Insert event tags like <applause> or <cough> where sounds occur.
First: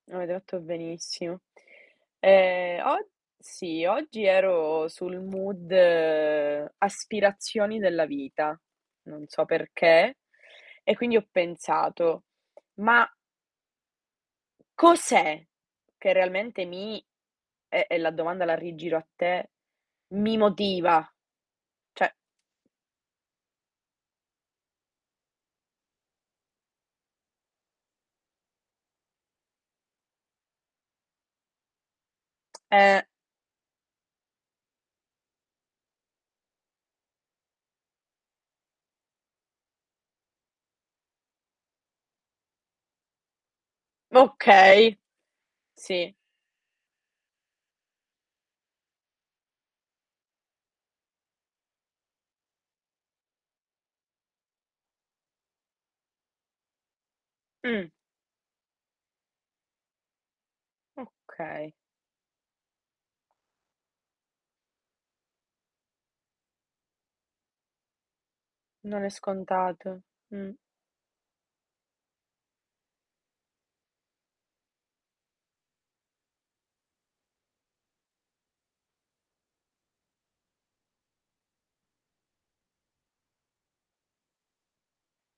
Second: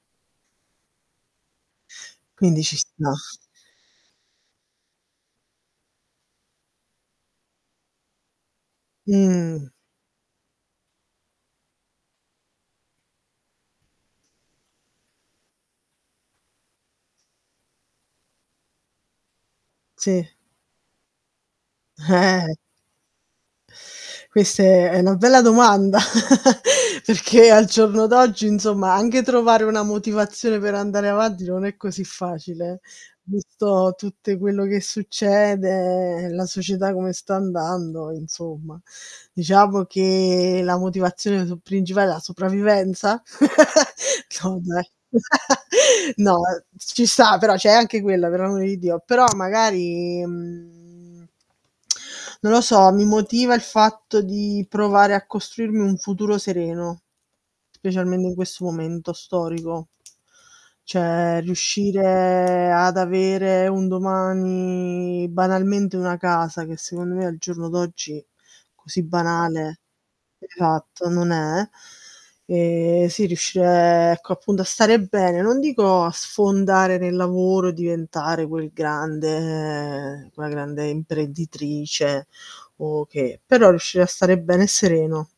Avete fatto benissimo. Quindi ci Ehm, og sta. sì, oggi ero sul mood aspirazioni della vita. Non so Mh. perché. E quindi ho pensato: "Ma" "cos'è che realmente mi e e la domanda la rigiro a te, Sì. mi motiva?" Cioè Eh. Queste è è una bella domanda, <chuckles> perché al giorno d'oggi, insomma, anche trovare una motivazione per andare avanti non è così facile, eh Eh. visto tutte quello che succede, la società come sta andando, insomma. Diciamo che la motivazione sul principale è la sopravvivenza? <chuckles> Insomma, eh. Okay, <laughs> sì. No, uhm, ci sta però c'è anche quella, per amore di Dio, però magari, mhmm, <tsk> non lo so, mi motiva il fatto di provare a costruirmi un futuro sereno, Mh. specialmente in questo momento storico. Cioè Okay. riuscire ad avere un domani, banalmente una casa, che secondo me al giorno d'oggi così Non è banale, scontato, mh. esatto, non è, ehm, sì, riuscire ecco appunto a stare bene, non dico a sfondare nel lavoro, diventare quel grande quella grande imprenditrice o che, però riuscire a stare bene e sereno.